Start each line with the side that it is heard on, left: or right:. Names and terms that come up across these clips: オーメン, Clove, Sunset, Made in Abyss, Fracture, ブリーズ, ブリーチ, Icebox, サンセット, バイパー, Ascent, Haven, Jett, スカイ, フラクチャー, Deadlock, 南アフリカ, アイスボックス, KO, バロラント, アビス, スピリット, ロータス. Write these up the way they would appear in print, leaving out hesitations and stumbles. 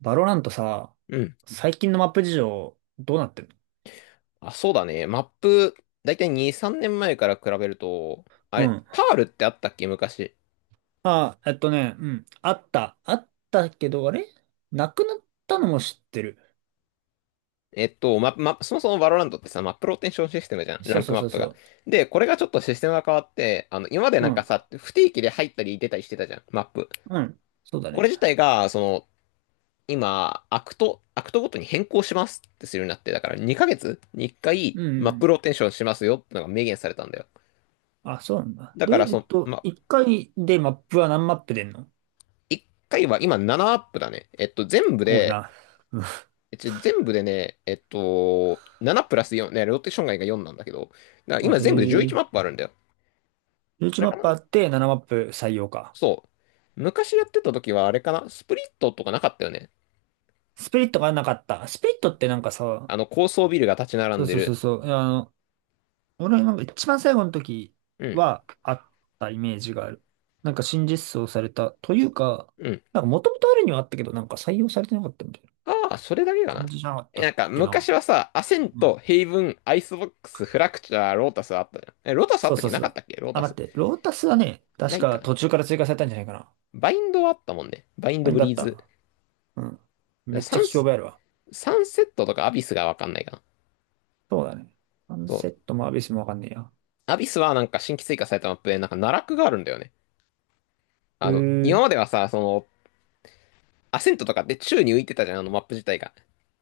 right: バロラントさ、
left: うん。
right: 最近のマップ事情、どうなってる？
left: そうだね。マップ、だいたい2、3年前から比べると、あ
right: う
left: れ、
right: ん。
left: パールってあったっけ昔。
right: あ、うん。あった。あったけど、あれなくなったのも知ってる。
left: そもそもバロランドってさ、マップローテンションシステムじゃん。ラ
right: そう
left: ン
right: そ
left: ク
right: う
left: マッ
right: そう
left: プが。
right: そ
left: で、これがちょっとシステムが変わって、今まで
right: う。う
left: なんか
right: ん。
left: さ、不定期で入ったり出たりしてたじゃん、マップ。
right: うん。そうだ
left: こ
right: ね。
left: れ自体が、今、アクトごとに変更しますってするようになって、だから2ヶ月に1回、
right: う
left: マッ
right: ん。
left: プローテンションしますよってのが明言されたんだよ。
right: あ、そうなんだ。
left: だ
right: で、
left: から、その、ま、
right: 一回でマップは何マップ出んの？
left: 1回は今7アップだね。全部
right: 多い
left: で、
right: な。うん。
left: 全部でね、7プラス4、ね、ローテーション外が4なんだけど、だから
right: あ、
left: 今
right: へ
left: 全部で11マッ
right: え。
left: プあるんだよ。
right: 11
left: あれ
right: マッ
left: かな
right: プあって7マップ採用か。
left: そう。昔やってた時はあれかなスプリットとかなかったよね。
right: スピリットがなかった。スピリットってさ、
left: あの高層ビルが立ち並
right: そ
left: ん
right: う
left: で
right: そうそう
left: る。
right: そう。俺なんか一番最後の時
left: うん、
right: はあったイメージがある。なんか新実装された。というか、
left: うん。
right: なんか元々あるにはあったけど、なんか採用されてなかったみたいな
left: ああ、それだけかな。
right: 感じじゃなかっ
left: え、
right: たっ
left: なんか
right: けな。
left: 昔はさ、アセン
right: う
left: ト、
right: ん。
left: ヘイブン、アイスボックス、フラクチャー、ロータスあったじゃん。え、ロータスあっ
right: そう
left: たっ
right: そ
left: け
right: う
left: な
right: そ
left: かっ
right: う。
left: たっけロー
right: あ、
left: タ
right: 待っ
left: ス。
right: て。ロータスはね、
left: な
right: 確
left: い
right: か
left: か。
right: 途中から追加されたんじゃないかな。
left: バインドはあったもんね。バイン
right: ファ
left: ド
right: イン
left: ブ
right: だ
left: リ
right: っ
left: ーズ。だか
right: た。うん。
left: ら
right: めっち
left: サ
right: ゃ聞
left: ン
right: き
left: ス、
right: 覚えあるわ。
left: サンセットとかアビスがわかんないかな。
right: そうだね。サン
left: そ
right: セ
left: う。
right: ットもアビスもわかんねえや。
left: アビスはなんか新規追加されたマップでなんか奈落があるんだよね。
right: うー
left: 今
right: ん。
left: まではさ、アセントとかで宙に浮いてたじゃん、あのマップ自体が。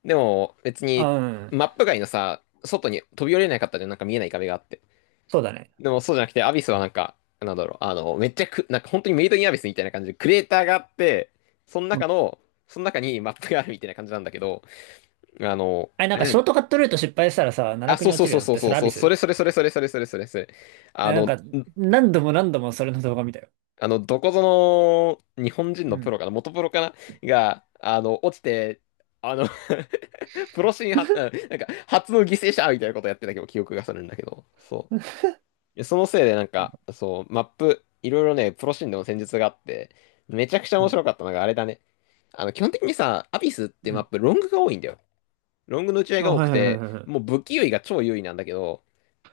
left: でも別
right: あ、
left: に
right: うん。
left: マップ外のさ、外に飛び降りれなかったじゃん、なんか見えない壁があって。
right: そうだね。
left: でもそうじゃなくて、アビスはなんか、なんだろう、あの、めっちゃく、なんか本当にメイドインアビスみたいな感じでクレーターがあって、その
right: うん。
left: 中の、その中にマップがあるみたいな感じなんだけど、
right: あれ、な
left: あ
right: ん
left: れ
right: か
left: なん
right: ショー
left: で、
right: トカットルート失敗したらさ、奈
left: あ、
right: 落
left: そ
right: に
left: う
right: 落
left: そう
right: ち
left: そ
right: る
left: う
right: のっ
left: そう
right: てそ
left: そう
right: れア
left: そ
right: ビ
left: う、そ
right: ス？
left: れそれそれそれそれそれそれそれ。あ
right: ね、なん
left: の、
right: か、何度も何度もそれの動画見たよ。
left: あの、どこぞの日本人
right: う
left: のプロ
right: ん。
left: かな、元プロかなが、落ちて、あの プロシーンは、うんなんか、初の犠牲者みたいなことやってたけど、記憶がするんだけど、そう。でそのせいで、なんか、そう、マップ、いろいろね、プロシーンでも戦術があって、めちゃくちゃ
right: う
left: 面
right: ん。
left: 白かったのが、あれだね。基本的にさ、アビスって
right: う
left: マッ
right: ん。
left: プ、ロングが多いんだよ。ロングの打ち合い
right: あ、
left: が多
right: は
left: く
right: いはいはい
left: て、
right: はいは
left: もう
right: い。
left: 武器優位が超優位なんだけど、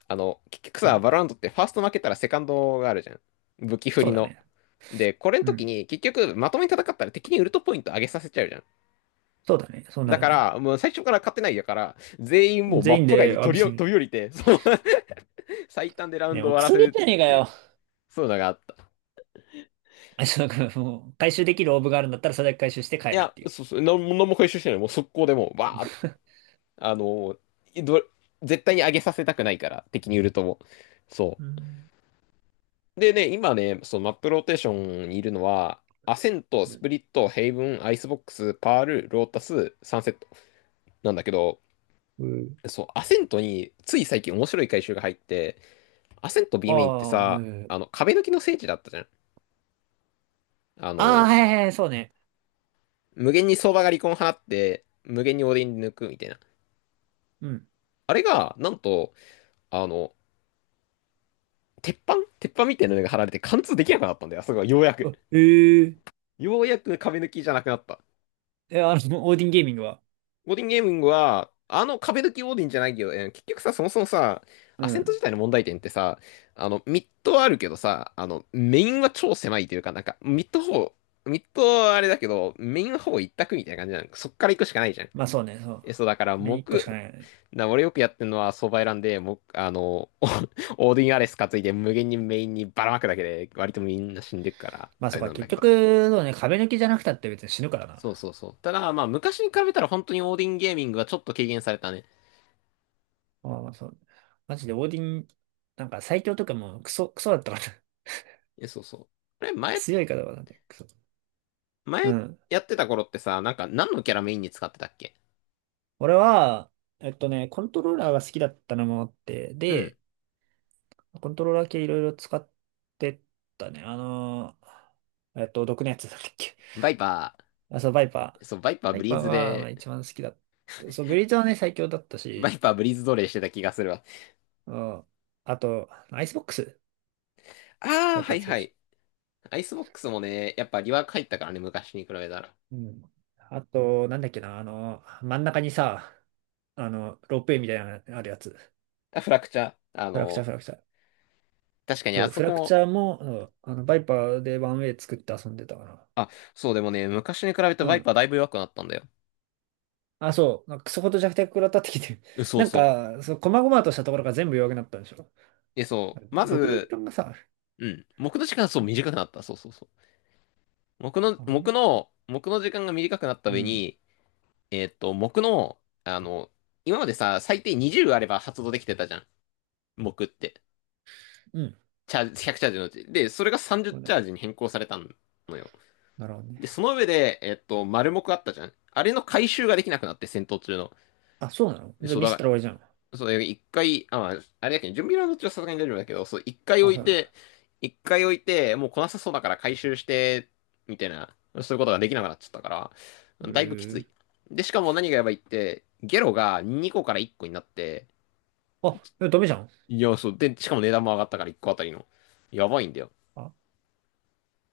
left: 結局
right: う
left: さ、
right: ん。
left: バロランドってファースト負けたらセカンドがあるじゃん。武器振
right: そう
left: り
right: だ
left: の。
right: ね。
left: で、これの
right: う
left: 時
right: ん。
left: に結局まとめに戦ったら敵にウルトポイント上げさせちゃうじゃん。
right: そうだね。そうな
left: だ
right: る
left: か
right: ね。
left: ら、もう最初から勝てないだから、全員もうマ
right: 全
left: ッ
right: 員
left: プ外
right: で
left: に
right: 詫びし
left: 飛
right: に。
left: び降りて、そう 最短でラウン
right: ね、
left: ド
right: も
left: を
right: う
left: 終わ
right: ク
left: ら
right: ソ
left: せ
right: ゲー
left: る
right: じゃ
left: っ
right: ねえか
left: ていう、
right: よ。
left: そういうのがあった。
right: あ、そうか、もう、回収できるオーブがあるんだったら、それだけ回収して帰
left: い
right: るっ
left: や、
right: ていう。
left: そうそう、何も回収してない。もう速攻でもう、バーって、あのーど、絶対に上げさせたくないから、敵にウルトも。そ
right: う
left: う。
right: ん。
left: でね、今ね、そのマップローテーションにいるのは、アセント、スプリット、ヘイブン、アイスボックス、パール、ロータス、サンセットなんだけど、
right: うん。
left: そう、アセントについ最近面白い回収が入って、アセント
right: あ
left: B メインって
right: あ、はい
left: さ、
right: はいはい。
left: 壁抜きの聖地だったじゃん。あ
right: ああ、
left: の、
right: はいはいはい、そうね。
left: 無限に相場が離婚放って、無限にオーディン抜くみたいな。
right: うん。
left: あれが、なんと、あの、鉄板鉄板みたいなのが貼られて貫通できなくなったんだよ。あそこがようやく。
right: あえ。
left: ようやく壁抜きじゃなくなった。
right: ええ、あの、オーディンゲーミングは。
left: オーディンゲーミングは、あの壁抜きオーディンじゃないけど、結局さ、そもそもさ、
right: う
left: アセント
right: ん。
left: 自体の問題点ってさ、ミッドはあるけどさ、メインは超狭いというか、なんか、ミッドはあれだけど、メインはほぼ一択みたいな感じなの。そっから行くしかないじゃん。
right: まあそうね、そう。
left: そう、だから、
right: 目に一個し
left: 木、
right: かないよね。
left: な、俺よくやってるのは相場選んで、も、あの、オーディンアレス担いで無限にメインにばらまくだけで、割とみんな死んでくから、
right: ま
left: あ
right: あそ
left: れ
right: うか、
left: なんだ
right: 結
left: けど。
right: 局、そうね、壁抜きじゃなくたって別に死ぬからな。
left: そうそうそう。ただ、まあ、昔に比べたら本当にオーディンゲーミングはちょっと軽減されたね。
right: ああ、そう。マジでオーディン、なんか最強とかもクソ、クソだったから。
left: え、そうそう。これ前、
right: 強い方だね、クソ。う
left: 前
right: ん。
left: やってた頃ってさ、なんか何のキャラメインに使ってたっけ。
right: 俺は、コントローラーが好きだったのもあって、
left: うん。
right: で、コントローラー系いろいろ使ってったね。毒のやつだったっけ。
left: バイパ
right: あ、そう、バイ
left: ー。
right: パ
left: そう、バイパ
right: ー。
left: ー
right: バ
left: ブ
right: イ
left: リー
right: パー
left: ズ
right: がまあ
left: で、
right: 一番好きだった。そう、ブリーチはね、最強だった
left: バ
right: し、
left: イパーブリーズ奴隷してた気がするわ。
right: うん。あと、アイスボックス。
left: あ
right: バ
left: あ、
right: イパ
left: は
right: ー
left: い
right: 強
left: は
right: い。
left: い。アイスボックスもね、やっぱリワーク入ったからね、昔に比べたら。
right: うん。あと、なんだっけな、あの、真ん中にさ、あの、ロープウェイみたいなのあるやつ。
left: あ、フラクチャー。
right: フラクチャー、フラクチャー。
left: 確かに
right: そ
left: あ
right: う、フ
left: そこ
right: ラクチ
left: も、
right: ャーも、うん、あの、バイパーでワンウェイ作って遊んでたかな。
left: あ、そうでもね、昔に比べて
right: う
left: バイ
right: ん。
left: パーだいぶ弱くなったんだよ。
right: あ、そう。なんかクソほど弱体食らったってきて。
left: うん そう
right: なん
left: そう。
right: か、そう、細々としたところが全部弱くなったんでしょ。
left: え、そう。ま
right: 毒の時
left: ず、
right: 間がさ、あれ。
left: うん。木の時間がそう短くなった。そうそうそう。木の時間が短くなった
right: う
left: 上
right: ん。
left: に、えーっと、木の、あの、今までさ、最低20あれば発動できてたじゃん。木って。
right: うん。
left: チャージ、100チャージのうち。で、それが
right: そ
left: 30
right: うだ
left: チ
right: よ。
left: ャージに変更されたのよ。
right: なるほど
left: で、そ
right: ね。
left: の上で、丸木あったじゃん。あれの回収ができなくなって、戦闘中の。
right: あ、そうなの？じゃあ
left: そう
right: ミ
left: だ
right: スった
left: か
right: ら終わりじゃん。
left: ら、そう、一回、あ、まあ、あれだけど、準備ラウンド中はさすがに大丈夫だけど、そう、一回
right: あ、
left: 置
right: そう
left: い
right: なん
left: て、
right: だ。
left: もう来なさそうだから回収して、みたいな、そういうことができなくなっちゃったか
right: う
left: ら、だいぶきつ
right: ー。
left: い。で、しかも何がやばいって、ゲロが2個から1個になって、
right: あ、えダメじゃん。
left: いや、そう。で、しかも値段も上がったから1個あたりの。やばいんだよ。
right: あ、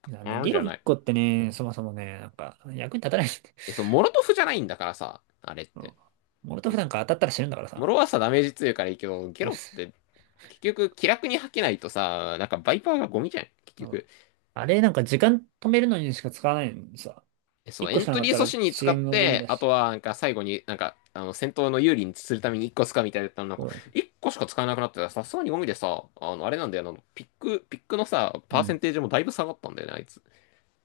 right: いやね、
left: うん
right: ゲ
left: じゃ
right: ロ
left: な
right: 1
left: い。
right: 個ってね、そもそもね、なんか、役に立たない。
left: え、そう、モロトフじゃないんだからさ、あれっ
right: うん。
left: て。
right: モルトフなんか当たったら死ぬんだから
left: モ
right: さ。
left: ロはさ、ダメージ強いからいいけど、ゲロって 結局気楽に吐けないとさ、なんかバイパーがゴミじゃん、結
right: う
left: 局。
right: ん。あれ、なんか時間止めるのにしか使わないのにさ。
left: え、そ
right: 1
left: う、エ
right: 個し
left: ン
right: かな
left: ト
right: かっ
left: リー
right: たら
left: 阻止に
right: 遅
left: 使っ
right: 延のゴミ
left: て、
right: だ
left: あ
right: し。
left: とはなんか最後になんか、戦闘の有利にするために1個使うみたいだったのなん
right: そ
left: か、
right: う。
left: 1個しか使えなくなってたらさすがにゴミでさ、あの、あれなんだよ、あの、ピック、ピックのさ、
right: ん。
left: パ
right: う
left: ーセン
right: ん。
left: テージもだいぶ下がったんだよね、あいつ。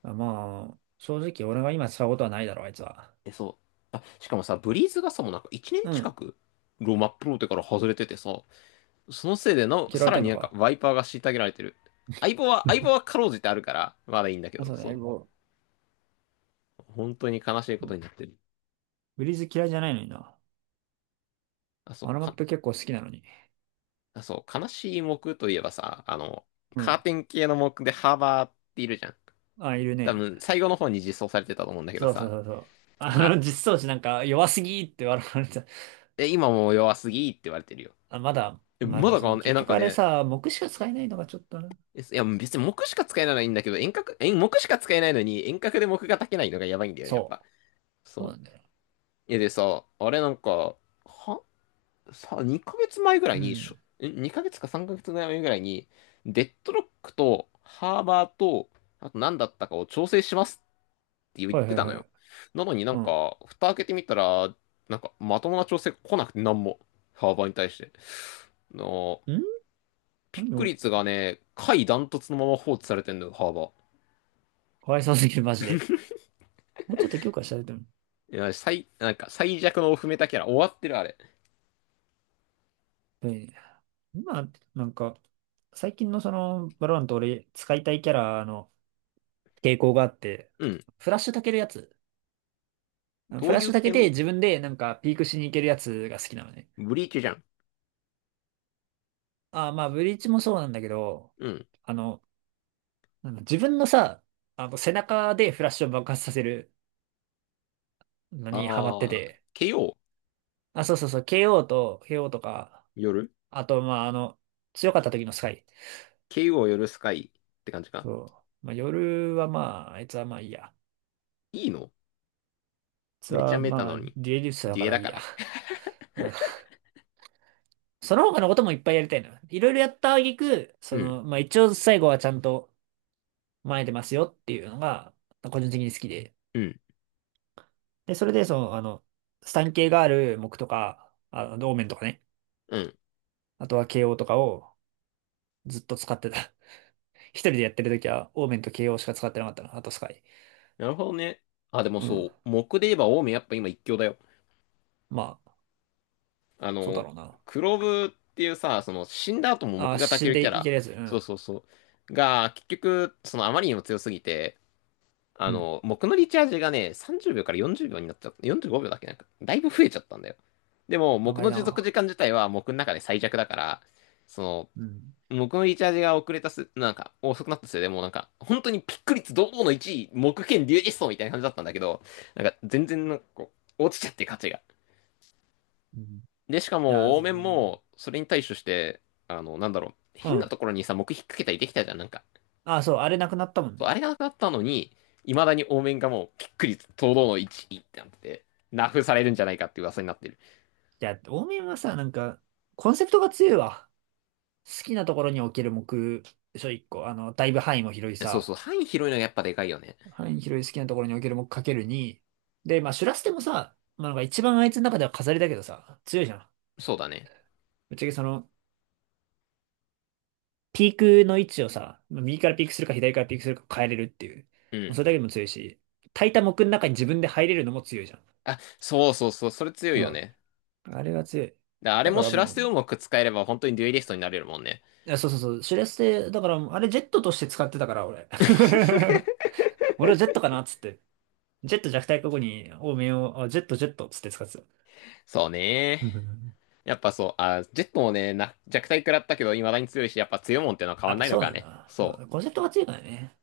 right: あまあ、正直俺が今使うことはないだろ、あいつは。
left: え、そう。あ、しかもさ、ブリーズがさ、もうなんか1年
right: う
left: 近
right: ん。
left: く、ローマプロテから外れててさ、そのせいでな
right: 嫌わ
left: さ
right: れ
left: ら
right: てん
left: に
right: の
left: なんか
right: か。
left: ワイパーが虐げられてる。相棒は かろうじてあるから、まだいいんだけ
right: あ、
left: ど、
right: そうね、
left: そ
right: もう、
left: う。本当に悲しいことになってる。
right: ブリーズ嫌いじゃないのにな。
left: あ、そう、
right: あのマッ
left: か、
right: プ結構好きなのに。
left: あ、そう、悲しい木といえばさ、
right: う
left: カー
right: ん。
left: テン系の木でハーバーっているじゃん。
right: あ、いる
left: 多
right: ね。
left: 分、最後の方に実装されてたと思うんだけど
right: そうそう
left: さ。
right: そうそう。あ
left: あ、
right: の、実装値なんか弱すぎって笑われた。
left: 今もう弱すぎって言われてるよ。
right: あ、まだ、まあで
left: ま
right: も
left: だ
right: その
left: か。
right: 結
left: なん
right: 局
left: か
right: あれ
left: ね、
right: さ、木しか使えないのがちょっとな。
left: えいや、別に木しか使えないのはいいんだけど、遠隔、木しか使えないのに、遠隔で木が炊けないのがやばいんだよね、やっ
right: そ
left: ぱ。
right: う。そうな
left: そ
right: ん
left: う。
right: だよ。
left: でさ、あれなんか、は、2ヶ月前ぐら
right: う
left: いに、しょ、
right: ん。
left: にかげつかさん ?2 ヶ月か3ヶ月前ぐらいに、デッドロックとハーバーと、あと何だったかを調整しますって言っ
right: はい
left: て
right: はい
left: たの
right: は
left: よ。
right: い。
left: なのになん
right: うん。
left: か、蓋開けてみたら、なんか、まともな調整来なくて、なんも。ハーバーに対して。の、
right: ん。
left: ピック
right: も、
left: 率がね、下位ダントツのまま放置されてんのよ、ハーバー。
right: かわいそうすぎる、マジで。もうちょっと強化したいと思う。
left: いや、なんか最弱のオフメタキャラ終わってるあれ。
right: で、今、なんか、最近のその、バロラント俺、使いたいキャラの傾向があって、
left: うん。
right: フラッシュたけるやつ。
left: ど
right: フ
left: う
right: ラッ
left: い
right: シュ
left: う
right: たけ
left: 系
right: て
left: の？
right: 自分でなんかピークしに行けるやつが好きなのね。
left: ブリーチじゃん。
right: ああ、まあ、ブリーチもそうなんだけど、
left: うん。
right: あの、なんだ自分のさ、あの、背中でフラッシュを爆発させるのにハマって
left: あー、
right: て。
left: KO。
right: あ、そうそうそう、KO と、KO とか、
left: 夜。
right: あと、まあ、あの、強かった時のスカイ。
left: KO 夜スカイって感じか？
right: そう。まあ、夜はまあ、あいつはまあいいや。あい
left: いいの？
right: つ
left: めちゃ
right: は
left: メタ
right: ま
left: な
right: あ、
left: のに。
right: デュエリストだ
left: デ
right: か
left: ュエ
right: ら
left: だ
right: いい
left: か
right: や。
left: ら。
right: うん。その他のこともいっぱいやりたいのよ。いろいろやった挙句、そ
left: うん、
right: の、まあ一応最後はちゃんと前出ますよっていうのが、個人的に好きで。
left: うん、
right: で、それで、その、あの、スタン系がある木とか、あの、オーメンとかね。
left: うん。
right: あとは KO とかをずっと使ってた。一人でやってる時は、オーメンと KO しか使ってなかったの。あとスカイ。
left: なるほどね。あ、でも
right: う
left: そ
right: ん。
left: う、木で言えばオウムやっぱ今一強だよ。
right: まあ、
left: あ
right: そうだ
left: の、
right: ろうな。
left: クロブっていうさ、その死んだ後も木
right: あ、
left: が焚
right: 死
left: け
right: ん
left: る
right: で
left: キャ
right: いけ
left: ラ。
right: るやつ。う
left: そう
right: ん。
left: そうそう。が、結局、そのあまりにも強すぎて、
right: うん。
left: 僕のリチャージがね、30秒から40秒になっちゃった。45秒だっけ、なんか、だいぶ増えちゃったんだよ。でも、僕
right: 長い
left: の持続時
right: な。
left: 間自体は僕の中で最弱だから、その、
right: うん。
left: 僕のリチャージが遅れたす、なんか、遅くなったせいでもうなんか、本当にピック率堂々の1位、木剣竜実装みたいな感じだったんだけど、なんか、全然なんか落ちちゃって価値が。
right: うん。い
left: で、しか
right: や、
left: も、応
right: そ
left: 面
right: う。
left: も、それに対処して、なんだろう、
right: う
left: 変な
right: ん。
left: ところにさ、木引っ掛けたりできたじゃん、なんか。
right: あ、そう、あれなくなったもん
left: そうあ
right: ね。
left: れがなくなったのに、いまだにオーメンがもうきっくり堂々の1いってなってて、ナフされるんじゃないかって噂になってる。
right: いや、オーミンはさ、なんか、コンセプトが強いわ。好きなところに置ける目、でしょ、一個。あの、だいぶ範囲も広い
left: そうそう、
right: さ。
left: 範囲広いのがやっぱでかいよね。
right: 範囲広い好きなところに置ける目かける2。で、まあ、シュラステもさ、まあ、なんか一番あいつの中では飾りだけどさ、強いじゃん。
left: そうだね。
right: ぶっちゃけその、ピークの位置をさ、右からピークするか左からピークするか変えれるっていう。
left: う
right: もう
left: ん。
right: それだけでも強いし、炊いた木の中に自分で入れるのも強いじゃん。
left: あ、そうそうそう、それ強い
right: う
left: よ
right: ん。
left: ね。
right: あれが強い。
left: であれ
right: だか
left: も
right: ら
left: シュラステを
right: も
left: うまく使えれば本当にデュエリストになれるもんね。
right: う、いや、そうそうそう。シュレステ、だからもう、あれジェットとして使ってたから、俺。俺はジェットかなっつって。ジェット弱体過去に、多めを、あジェットジェットっつって使ってた。
left: そうね。
right: うん。
left: やっぱそう、あ、ジェットもね、弱体食らったけど、未だに強いし、やっぱ強いもんってのは変
right: や
left: わ
right: っ
left: ん
right: ぱ
left: ないの
right: そう
left: か
right: なんだ
left: ね。
right: な。
left: そ
right: うん。
left: う。
right: コンセプトが強いからね。